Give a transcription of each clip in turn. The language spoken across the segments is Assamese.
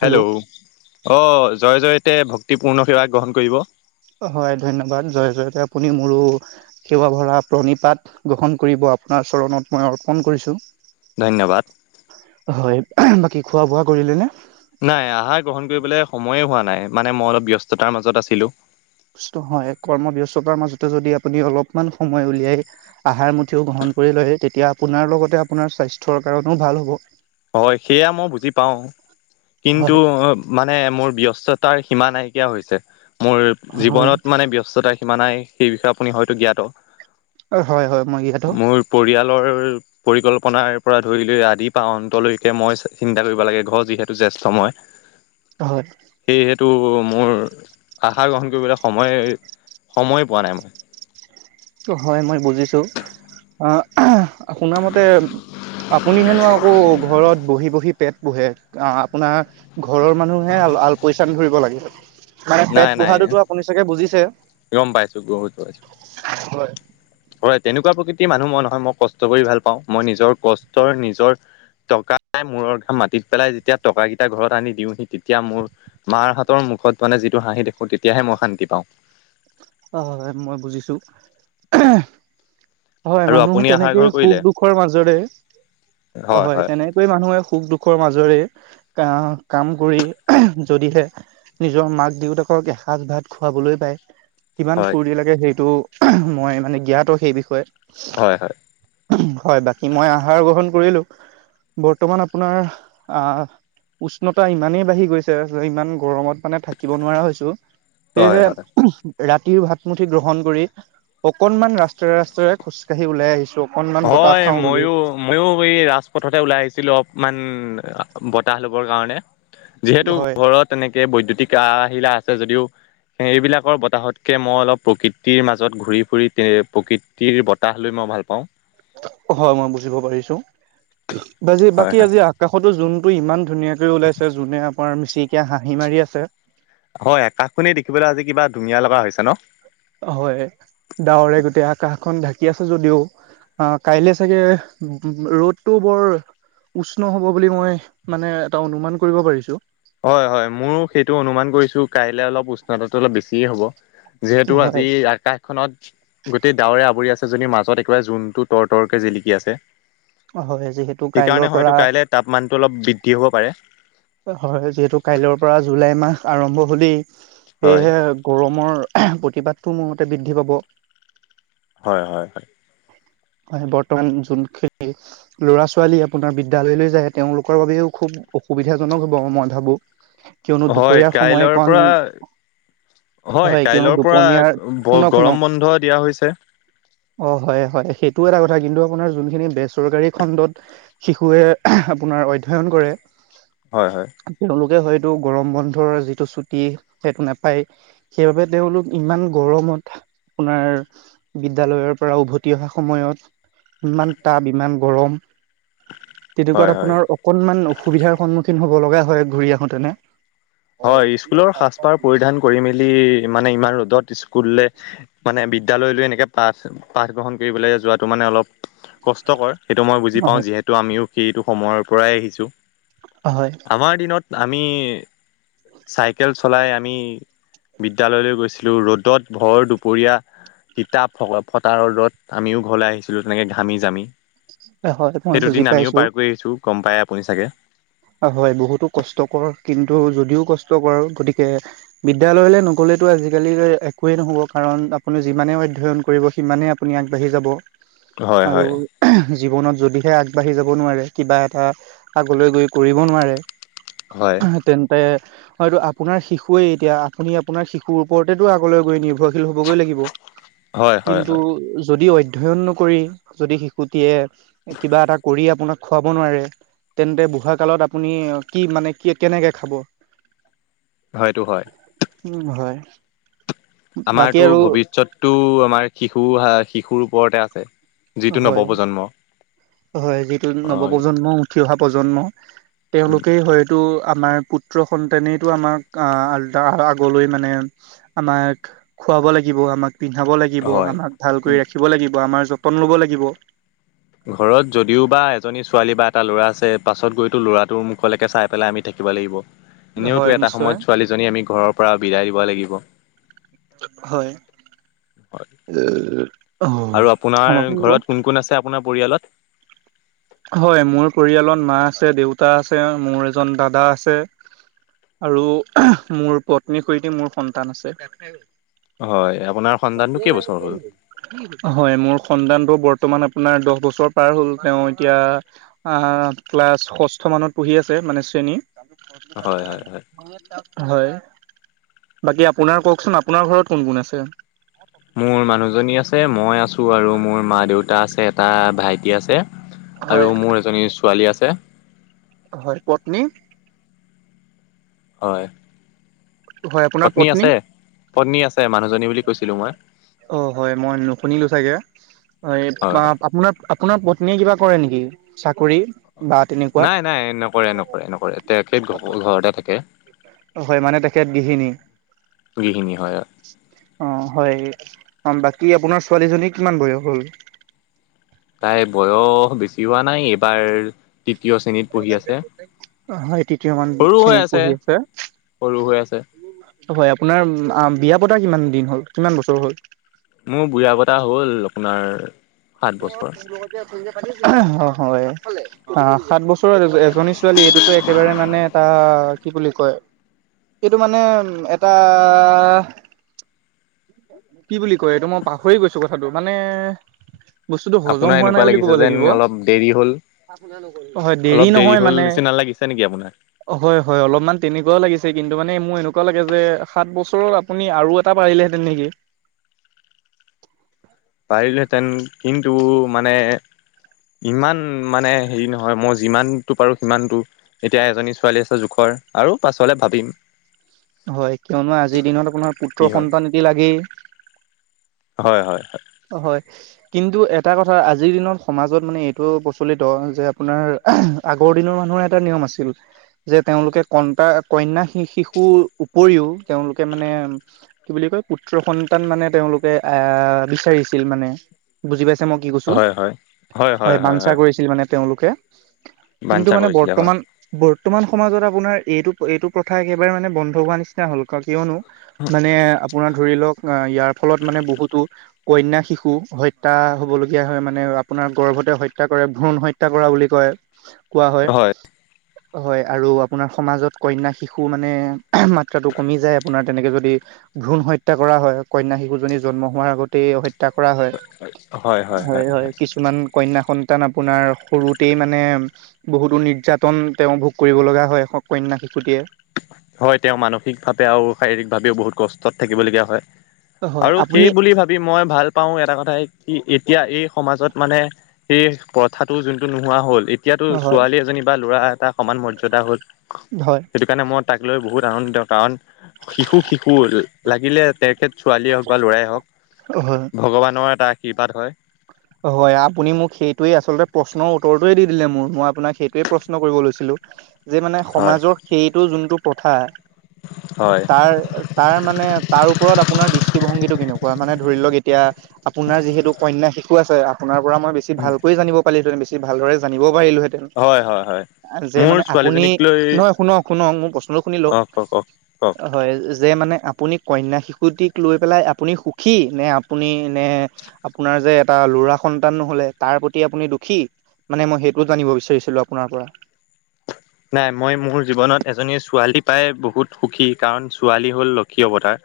হেল্ল' অ জয় জয়তে ভক্তিপূৰ্ণ সেৱা গ্ৰহণ কৰিব। হয় ধন্যবাদ, জয় জয়তে আপুনি মোৰো সেৱা ভৰা প্ৰণিপাত গ্ৰহণ কৰিব। আপোনাৰ চৰণত মই অৰ্পণ কৰিছোঁ। ধন্যবাদ। হয় বাকী খোৱা বোৱা কৰিলে নে? নাই আহাৰ গ্ৰহণ কৰিবলে সময়ে হোৱা নাই মানে মই অলপ ব্যস্ততাৰ মাজত আছিলো। হয় কৰ্মবস্ততাৰ মাজতে যদি আপুনি অলপমান সময় উলিয়াই আহাৰ মুঠিও গ্ৰহণ কৰি লয় তেতিয়া আপোনাৰ লগতে আপোনাৰ স্বাস্থ্যৰ কাৰণেও ভাল হ'ব। হয় সেয়া মই বুজি পাওঁ, কিন্তু হয় মানে মোৰ ব্যস্ততাৰ সীমা নাইকিয়া হৈছে, মোৰ হয় জীৱনত মানে ব্যস্ততাৰ সীমা নাই সেই বিষয়ে আপুনি হয়তো জ্ঞাত, হয় হয় মই ইয়াতো মোৰ পৰিয়ালৰ পৰিকল্পনাৰ পৰা ধৰি লৈ আদি পা অন্ত লৈকে মই চিন্তা কৰিব লাগে ঘৰ যিহেতু জ্যেষ্ঠ মই। হয়। তো মোৰ আহাৰ গ্ৰহণ কৰিবলে সময়ে সময়ে পোৱা নাই মই। টো হয় মই বুজিছো, আহ শুনা মতে আপুনি হেনো আকৌ ঘৰত বহি বহি পেট পোহে, আহ আপোনাৰ ঘৰৰ মানুহে আল পৈচান ধৰিব লাগে। মানে পেট নাই নাই পোহাতোটো আপুনি চাগে বুজিছে গম পাইছো বহুত পাইছো হয়। হয় তেনেকুৱা প্ৰকৃতিৰ মানুহ মই নহয়, মই কষ্ট কৰি ভাল পাওঁ, মই নিজৰ কষ্টৰ নিজৰ টকা [unintelligible] মূৰৰ ঘাম মাটিত পেলাই যেতিয়া টকাকেইটা ঘৰত আনি দিওহি তেতিয়া মোৰ মাৰ হাতৰ মুখত মানে যি হাঁহি দেখো তেতিয়াহে মই শান্তি পাওঁ হয় হয় হয় মই বুজিছো হয় আৰু মানুহ আপুনি আহাৰ তেনেকে ঘৰ সুখ কৰিলে দুখৰ মাজেৰে অ হয় তেনেকৈ মানুহে সুখ দুখৰ মাজৰে কাঁহত কাম কৰি যদিহে নিজৰ মাক-দেউতাকক এসাঁজ ভাত খুৱাবলৈ পায়। কিমান হয় ফূৰ্তি লাগে সেইটো মই মানে জ্ঞাত সেই বিষয়ে। হয়, হয়। হয়, বাকী মই আহাৰ গ্ৰহণ কৰিলোঁ বৰ্তমান আপোনাৰ অহ উষ্ণতা ইমানেই বাঢ়ি গৈছে যে ইমান গৰমত মানে থাকিব নোৱাৰা হৈছো। হয় সেয়েহে হয় ৰাতিৰ ভাতমুঠি গ্ৰহণ কৰি, অকনমান ৰাস্তাৰে, ৰাস্তাৰে খোজকাঢ়ি ওলাই আহিছোঁ। হয়, ময়ো, ময়ো এই ৰাজপথতে ওলাই আহিছিলোঁ অপ মান বতাহ ল'বৰ কাৰণে, যিহেতু হয় ঘৰত এনে বৈদ্যুতিক আহিলা আছে যদিও সেইবিলাকৰ বতাহতকে মই অলপ প্ৰকৃতিৰ মাজত ঘূৰি, ফুৰি প্ৰকৃতিৰ বতাহ লৈ মই মই ভাল পাওঁ। হয়, মই বুজিব পাৰিছোঁ। বাজি হয় বাকী হয় আজি আকাশতো জোনটো ইমান ধুনীয়া ওলাইছে, জোনে আমাৰ মিচিকিয়া হাঁহি মাৰি আছে। হয়, আকাশখনেই দেখিবলৈ আজি কিবা ধুনীয়া লগা হৈছে ন? হয়, ডাৱৰে গোটেই আকাশখন ঢাকি আছে যদিও। অ', কাইলে চাগে ৰ'দটো বৰ উষ্ণ হ'ব বুলি মই মানে এটা অনুমান কৰিব পাৰিছোঁ। হয়, হয়, মোৰ সেইটো অনুমান কৰিছোঁ কাইলৈ অলপ উষ্ণতাটো অলপ বেছিয়েই হ'ব। যিহেতু হয় আজি আকাশখনত গোটেই ডাৱৰে আৱৰি আছ মাজত একেবাৰে জোনটো তৰ, তৰকে জিলিকি আছে। হয় যিহেতু কাইলৈৰ সেইকাৰণে পৰা হয়তো কাইলে তাপমানটো অলপ বৃদ্ধি হ'ব পাৰে। হয়, যিহেতু কাইলৈৰ পৰা জুলাই মাহ আৰম্ভ হ'লেই হয় সেয়েহে গৰমৰ প্ৰতিপাদটো মোৰ মতে বৃদ্ধি পাব। হয়, হয়, হয়। হয়, বৰ্তমান যোনখিনি ল'ৰা ছোৱালী আপোনাৰ বিদ্যালয়লৈ যায় তেওঁলোকৰ বাবেও খুব অসুবিধা জনক হ'ব, মই ভাবোঁ। হয়, কাইলৈৰ পৰা হয়, কিয়নো কাইলৈৰ পৰা দুপনীয়াৰ শুনক শুনক গৰম বন্ধ দিয়া হৈছে। অ', হয়, হয় সেইটো এটা কথা কিন্তু আপোনাৰ যোনখিনি বেচৰকাৰী খণ্ডত শিশুৱে আপো নাৰ অধ্যয়ন কৰে। হয়, হয়। তেওঁলোকে হয়তো, গৰম বন্ধৰ যিটো ছুটি সেইটো নাপায়, সেইবাবে তেওঁলোক ইমান গৰম আপোনাৰ বিদ্যালয়ৰ পৰা উভতি অহা সময়ত ইমান তাব, ইমান গৰম। হয় তেনেকুৱাত হয় আপোনাৰ অকনমান অসুবিধাৰ সন্মুখীন হ'ব লগা হয়, ঘূৰি আহোতেনে হয়, ইস্কুলৰ সাজ পাৰ পৰিধান কৰি মেলি মানে ইমান ৰ'দত ইস্কুললে মানে বিদ্যালয়লৈ এনেকে পাঠ, পাঠ গ্ৰহণ কৰিব লাগে যোৱাটো মানে অলপ কষ্টকৰ সেইটো মই বুজি পাওঁ, যিহেতু আমিও সেইটো সময়ৰ পৰাই আহিছোঁ। আমাৰ দিনত আমি, চাইকেল চলাই আমি বিদ্যালয়লৈ গৈছিলোঁ, ৰ'দত ভৰ দুপৰীয়া টিতাপ ফ-ফটাৰ ৰ'দত আমিও ঘৰলৈ আহিছিলোঁ তেনেকে ঘামি, জামি হয় মই সেইটো বুজি দিন আমিও পাইছোঁ। পাৰ কৰি আহিছোঁ, গম পাই আপুনি চাগে। হয়, বহুতো কষ্টকৰ, কিন্তু যদিও কষ্টকৰ গতিকে বিদ্যালয়লৈ নগ'লে টো, আজিকালি একোৱে নহ'ব কাৰণ আপুনি যিমানে অধ্যয়ন কৰিব, সিমানেই আপুনি আগবাঢ়ি যাব। হয় আৰু হয় জীৱনত যদিহে আগবাঢ়ি যাব নোৱাৰে, কিবা এটা আগলৈ গৈ কৰিব নোৱাৰে, হয় তেন্তে হয়তটো আপোনাৰ শিশুৱে এতিয়া আপুনি আপোনাৰিশুৰ ওপৰতেতটো আগলৈ গৈ নিৰ্ভৰ হবগৈ লাগিব হয় হয় কিন্তু হয় যদি অধ্যয় অধ্যয়ন নকৰি যদি শিশুটিয়ে কিবা এটা কৰি আপোনাক খুৱাব নোৱাৰে তেন্তে বুঢ়া কালত আপুনি কি মানে কি কেনেকে খাব হয়টো হয় উম হয় বাকী আমাৰতো আৰু ভৱিষ্যতটো আমাৰ শিশু শিশুৰ ওপৰতে আছে যিটো হয় নৱপ্ৰজন্ম হয় যিটো হয় নৱপ্ৰজন্ম উঠি অহা প্ৰজন্ম তেওঁলোকেই হয়তো আমাৰ পুত্ৰ সন্তানেইতো আমাক আলা আগলৈ মানে আমাক খুৱাব লাগিব আমাক পিন্ধাব লাগিব হয় আমাক ভাল কৰি ৰাখিব লাগিব আমাৰ যতন লব লাগিব ঘৰত যদিও বা এজনী ছোৱালী বা এটা ল'ৰা আছে পাছত গৈতো ল'ৰাটোৰ মুখলৈকে চাই পেলাই আমি থাকি থ লাগিব হয় এনেওতো এটা নিশ্চয় সময়ত ছোৱালীজনী আমি ঘৰৰ পৰা বিদায় দিব লাগিব হয় হয় উ আহ আৰু আপোনাৰ ক্ষমা ঘৰত কোন কৰিবিব কোন আছে আপোনাৰ পৰিয়ালত হয় মোৰ পৰিয়ালত মা আছে দেউতা আছে মোৰ এজন দাদা আছে আৰু মোৰ পত্নীৰ সৈতে মোৰ সন্তান আছে হয় আপোনাৰ সন্তানটো কেইবছৰ হ'ল হয় মোৰ সন্ন্তানটো বৰ্তমান বৰ্তমান আপোনাৰ দহ বছৰ পাৰ হ'ল তেওঁ এতিয়া ক্লাছ ষষ্ঠ মানত পঢ়ি আছে মানে শ্ৰেণী হয় হয় হয় [unintelligible] হয় বাকী আপোনাৰ কওকচোন আপোনাৰ ঘৰত কোন কোন আছে মোৰ মানুহজনী আছে [unintelligible] ছোৱালী হয় আছে [inaudible] হয় পত্নী [inaudible] হয় হয় আপোনাৰ পত্নী পত্নী আছে মানুহজনী বুলি কৈছিলো মই অ হয় মই নুশুনিলো ছাগে হয় হয় আপোনাৰ আপোনাৰ পত্নীয়ে কিবা কৰে নেকি চাকৰি বা তেনেকুৱা নাই নাই নকৰে নকৰে নকৰে তেখেত ঘ ঘৰতে থাকে [inaudible] হয় মানে তেখেত গৃহিণী গৃহিনি হয় [inaudible] অ হয় অ বাকী আপোনাৰ ছোৱালীজনী কিমান বয়স হ'ল [inaudible] তাই বয়স বেছি হোৱা নাই এইবাৰ তৃতীয় শ্ৰেণীত পঢ়ি আছে হয় তৃতীয় মান সৰু হৈ শ্ৰেণীত পঢ়ি আছে সৰু হৈ আছে [inaudible] হয় আপোনাৰ বিয়া পতা কিমান দিন হ'ল কিমান বছৰ হ'ল মোৰ বিয়া পতা হ'ল আপোনাৰ সাত বছৰ হয় সাত বছৰ ও এজনী ছোৱালী এইটোতো একেবাৰে মানে এটা কি বুলি কয় এইটো মানে এটা কি বুলি কয় এইটো মই পাহৰি গৈছো কথাটো মানে [inaudible] বস্তুতটো হজম আপোনাৰ হোৱা নাই এনেকুৱা বুলি কব লাগিছে যেন লাগিব অলপ দেৰি হ'ল [inaudible] হয় দেৰি অলপ নহয় হ'ল মানে নিচিনা লাগিছে নেকি আপোনাৰ [inaudible] হয় হয় অলপমান তেনেকুৱা লাগিছে কিন্তু মানে মোৰ এনেকুৱা লাগে যে সাত বছৰত আপুনি আৰু এটা পাৰিলেহে নেকি [inaudible] পাৰিলোহেঁতেন কিন্তু মানে ইমান মানে হেৰি নহয় মই যিমানতটো পাৰো সিমানতটো এতিয়া এজনী ছোৱালী আছে জোখত আৰু পাছলে ভাবিম হয়, কিয়নো আজিৰ দিনত আপোনাৰ কি পুত্ৰৰ হয় সন্তান এটি লাগেই। হয়-হয়-হয়। হয় কিন্তু এটা কথা আজিৰ দিনত সমাজত মানে এইটো প্ৰচলিত যে আপোনাৰ আগৰ দিনৰ মানুহৰ এটা নিয়ম আছিল। যে তেওঁলোকে কোণতা কন্যা শিশুৰ উপৰিও তেওঁলোকে মানে কি বুলি পুত্ৰ সন্তান মানে তেওঁলোকে আহ বিচাৰিছিল মানে বুজি পায় চে মই কি কৈছো হয়, বানছা কৰিছিল মানে তেওঁলোকে। কিন্তু বাঞ্ছা মানে কৰিছিলে হয় বৰ্তমান বৰ বৰ্তমান সমাজত আপোনাৰ এইটো এইটো প্ৰথা একেবাৰে মানে বন্ধ হোৱা নিচিনা হ'ল, ক কিয়নো মানে আপোনাৰ ধৰি লওক আহ ইয়াৰ ফলত মানে বহুতো কন্যা শিশু হত্যা হ'বলগীয়া হয় মানে আপোনাৰ গৰ্ভতে হত্যা কৰে ভ্ৰণ হত্যা কৰা বুলি কয়। কোৱা হয়। হয় আৰু আপোনাৰ সমাজত কন্যা শিশু মানে মাত্ৰাটো কমি যায় আপোনাৰ তেনেকে যদি ভ্ৰুণ হত্যা কৰা হয় কন্যা শিশুজনী জন্ম হোৱাৰ আগতে হত্যা কৰা হয় হয় হয় হয়-হয়-হয় কিছুমান কন্যা টান আপোনাৰ সৰুতেই মানে বহুতো নিৰ্যাতন তেওঁ ভোগ কৰিব লগা হয় কন্যা। সুটিয়ে হয় তেওঁ মানসিকভাৱে আৰু শাৰীৰিক ভাৱেও বহুত কষ্টত থাকিবলগীয়া হয় হয় আৰু আপুনি সেই বুলি ভাবি মই ভাল পাওঁ এটা কথাই কি এতিয়া এই সমাজত মানে সেই প্ৰথাটো যোনটো নোহোৱা হ'ল এতিয়াতো হয় ছোৱালী এজনী বা ল'ৰা এটা সমান মৰ্যদা হ'ল হয় সেইকাৰণে মই তাক লৈ বহুত আনন্দিত কাৰণ শিশু শিশু লাগিলে তেখেত ছোৱালীয়ে হওঁক বা লৰাই হওঁক হয় ভগৱানৰ এটা আশীৰ্বাদ হয় হয় আপুনি মোক সেইটোৱে আচলতে প্ৰশ্নৰ উত্তৰটোৱে দি দিলে মোৰ মই আপোনাক সেইটোৱে প্ৰশ্ন কৰিব লৈছিলো যে মানে হয় সমাজৰ সেইটো যোনটো প্ৰথা হয় তাৰ তাৰ মানে তাৰ ওপৰত আপোনাৰ দৃষ্টিভংগীটো কেনেও কোৱা মানে ধৰি লওক এতিয়া আপোনাৰ যিহেতু কন্যা শিশু আছে আপোনাৰ পৰা মই বেছি ভালকৈ জানিব পালি সেইটো বেছি ভালদৰে জানিব পাৰিলোহেঁতেন হয় হয় হয় যে মোৰ মানে আপুনি ছোৱালীজনীক লৈ নহয় শুনক শুনক মোৰ প্ৰশ্নটো শুনি লওক অ কওক কওক কওক হয় যে মানে আপুনি কন্যা শিশুটিক লৈ পেলাই আপুনি সুখী নে আপুনি নে আপোনাৰ যে এটা ল'ৰা সন্তান নহলে তাৰ প্ৰতি আপুনি দুখী মানে মই সেইটো জানিব বিচাৰিছিলো আপোনাৰ পৰা [inaudible] নাই মই মোৰ জীৱনত এজনী ছোৱালী পাই বহুত সুখী কাৰণ ছোৱালী হ'ল লক্ষী অৱতাৰ।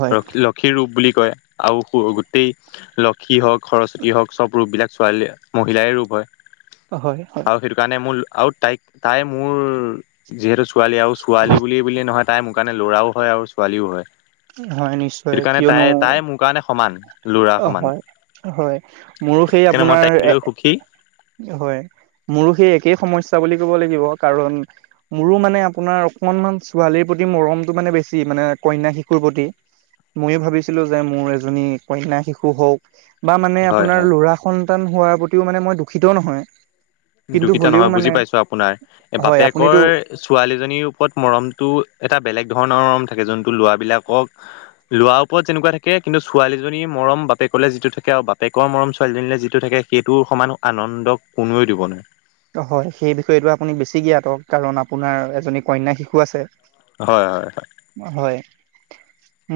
হয় লক্ষী লক্ষীৰ ৰূপ বুলি কয়। আৰু গোটেই লক্ষী হওঁক সৰস্বতী হওঁক চব ৰূপ বিলাক ছোৱালীয়ে মহিলাই ৰূপ হয়। হয় হয় আৰু সেইটো কাৰণে মোৰ আৰু তাইক তাই মোৰ যিহেতু ছোৱালী আৰু ছোৱালী বুলি বুলিয়ে নহয় তাই মোৰ কাৰণে ল'ৰাও হয় আৰু ছোৱালীও হয়। হয় নিশ্চয় সেইটো কাৰণে কিয়নো তাই তাই মোৰ কাৰণে সমান ল'ৰা অ সমান হয় হয়। মোৰ সেই সেইকাৰণে মই আপোনাৰ তাইক এ লৈ সুখী হয় মোৰ সেই একেই সমস্যা বুলি ক'ব লাগিব, কাৰণ মোৰো মানে আপোনাৰ অকনমান ছোৱালীৰ প্ৰতি মৰমটো মানে বেছি মানে কন্যা শি শিশুৰ প্ৰতি ময়ো ভাবিছিলো যে মোৰ এজনী কন্যা শিশু হওক। বা মানে হয় আপোনাৰ হয় লৰা সন্তান হোৱাৰ প্ৰতিও মানে মই দুখিত নহয়। কিন্তু দুখিতা হ'লেও নহয় বুজি মানে পাইছো আপোনাৰ এ হয় বাপেকৰ আপুনিতো ছোৱালীজনীৰ ওপৰত মৰমটো এটা বেলেগ ধৰণৰ থাকে যোনটো ল'ৰা বিলাকক লৰাৰ ওপৰত যেনেকুৱা থাকে কিন্তু ছোৱালীজনী মৰম বাপেকলে যিটো থাকে বাপেকৰ মৰম ছোৱালীজনীলৈ যিটো থাকে সেইটো সমান আনন্দ কোনোৱে দিব নোৱাৰে। হয় সেই বিষয়েটো আপুনি বেছি জ্ঞাতক কাৰণ আপোনাৰ এজনী কন্যা শিশু আছে। হয় হয় হয়। হয়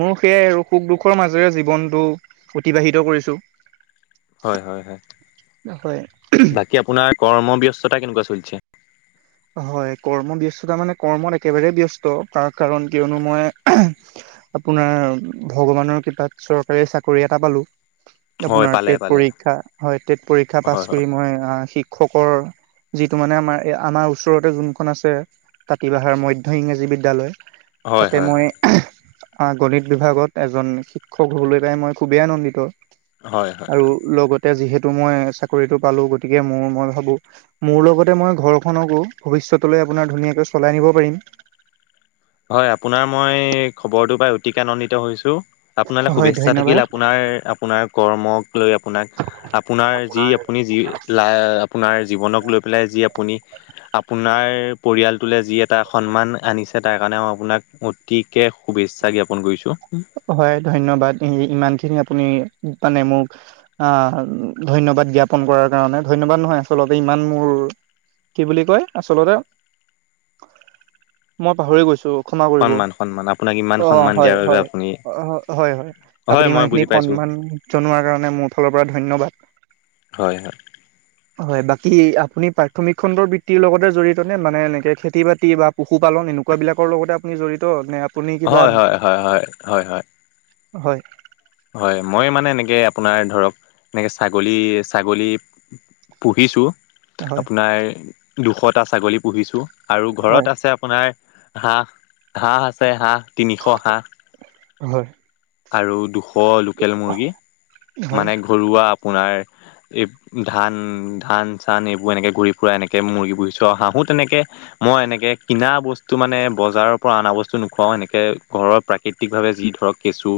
মোৰ সেয়াই আৰু সুখ দুখৰ মাজেৰে জীৱনটো অতিবাহিত কৰিছো। হয়, হয়, হয়, হয় বাকী আপোনাৰ কৰ্মব্যস্ততা কেনেকুৱা চলিছে? হয় কৰ্ম ব্যস্ততা মানে কৰ্মত একেবাৰে ব্যস্ত তাৰ কাৰণ কিয়নো মই আপোনাৰ ভগৱানৰ কৃপাত চৰকাৰী চাকৰি এটা পালো। হয় আপোনাৰ পালে টেট পালে পৰীক্ষা হয় টেট পৰীক্ষা পাছ হয় হয়। কৰি মই শিক শ্ষকৰ যিটো মানে আমাৰ আমাৰ [unintelligible] ওচৰতে যোনখন আছে কাতিবাহাৰ মধ্য ইংৰাজী বিদ্যালয় হয় তাতে হয় মই আহ আ গণিত বিভাগত এজন শিক্ষক হ'বলৈ পাই মই খুবেই আনন্দিত। হয় হয় হয় আৰু লগতে যিহেতু মই চাকৰিতটো পালো গতিকে মোৰ মই ভাবো মোৰ লগতে মই ঘৰখনকো ভৱিষ্যতলৈ আপোনাৰ ধুনীয়াকৈ চলাই নিব পাৰিম। হয় আপোনাৰ মই খবৰটো পাই অতিকে আনন্দিত হৈছোঁ। আপোনালৈ হয় শুভেচ্ছা থাকিল ধন্যবাদ আপোনাৰ আপোনাৰ কৰ্মক। লৈ আপোনাক আপোনাৰ যি আপুনি যি লা জীৱনক লৈ পেলাই যি আপুনি, আপোনাৰ পৰিয়ালটোলৈ যি এটা সন্মান আনিছে। তাৰ কাৰণে অ, আপোনাক অতিকৈ শুভেচ্ছা জ্ঞাপন কৰিছোঁ। হয়। ধন্যবাদ, সি ইমানখিনি আপুনি মানে, মোক আহ ধন্যবাদ জ্ঞাপন কৰা। এই কাৰণে ধন্যবাদ নহয়, আচলতে ইমান মোৰ কি বুলি কয় আচলৰে। মই পাহৰি গৈছ, ক্ষমা কৰিব, সন্মান সন্মান আপোনাক ইমান অ', সন্মান দিয়াৰ বাবে হয়-হয়। অ', আপুনি হয়-হয় হয় আপুনি মই ইমানখিনি বুজি পাইছোঁ সন্মান জনোৱাৰ কাৰণে, মোৰ ফালৰ পৰা ধন্যবাদ। হয়-হয়। হয়, বাকী আপুনি প্ৰাথমিক খণ্ডৰ বৃত্তিৰ লগতে জড়িত নে, মানে এনেকে খেতি বাতি বা পশুপালন। কিতাপ বিলাকৰ লগতে আপুনি জড়িত নে আপ হয়-হয়-হয়-হয়-হয়-হয়। হয়। হয়, মই মানে, এনেকে আপোনাৰ ধৰক, এনেকে ছাগলী, ছাগলী। পঢ়িছো। হয় আপোনাৰ দুশটা ছাগলী পুহিছোঁ আৰু ঘৰত হয় আছে, আপোনাৰ। হাঁহ-হাঁহ আছে, হাঁহ তিনিশ হাঁহ। হয়। আৰু দুশ লোকেল মুৰ্গী, হয় মানে ঘৰুৱা আপোনাৰ। এই, ধান-ধান, চান এইবোৰ এনেকে ঘূৰি ফুৰা এনেকে মুৰ্গী পুহিছো আৰু হাঁহো তেনেকে। মই, এনেকে কিনা বস্তু মানে, বজাৰৰ পৰা অনা বস্তু নোখোও এনেকে, ঘৰৰ প্ৰাকৃতিক ভাৱে ধৰক। কেঁছু।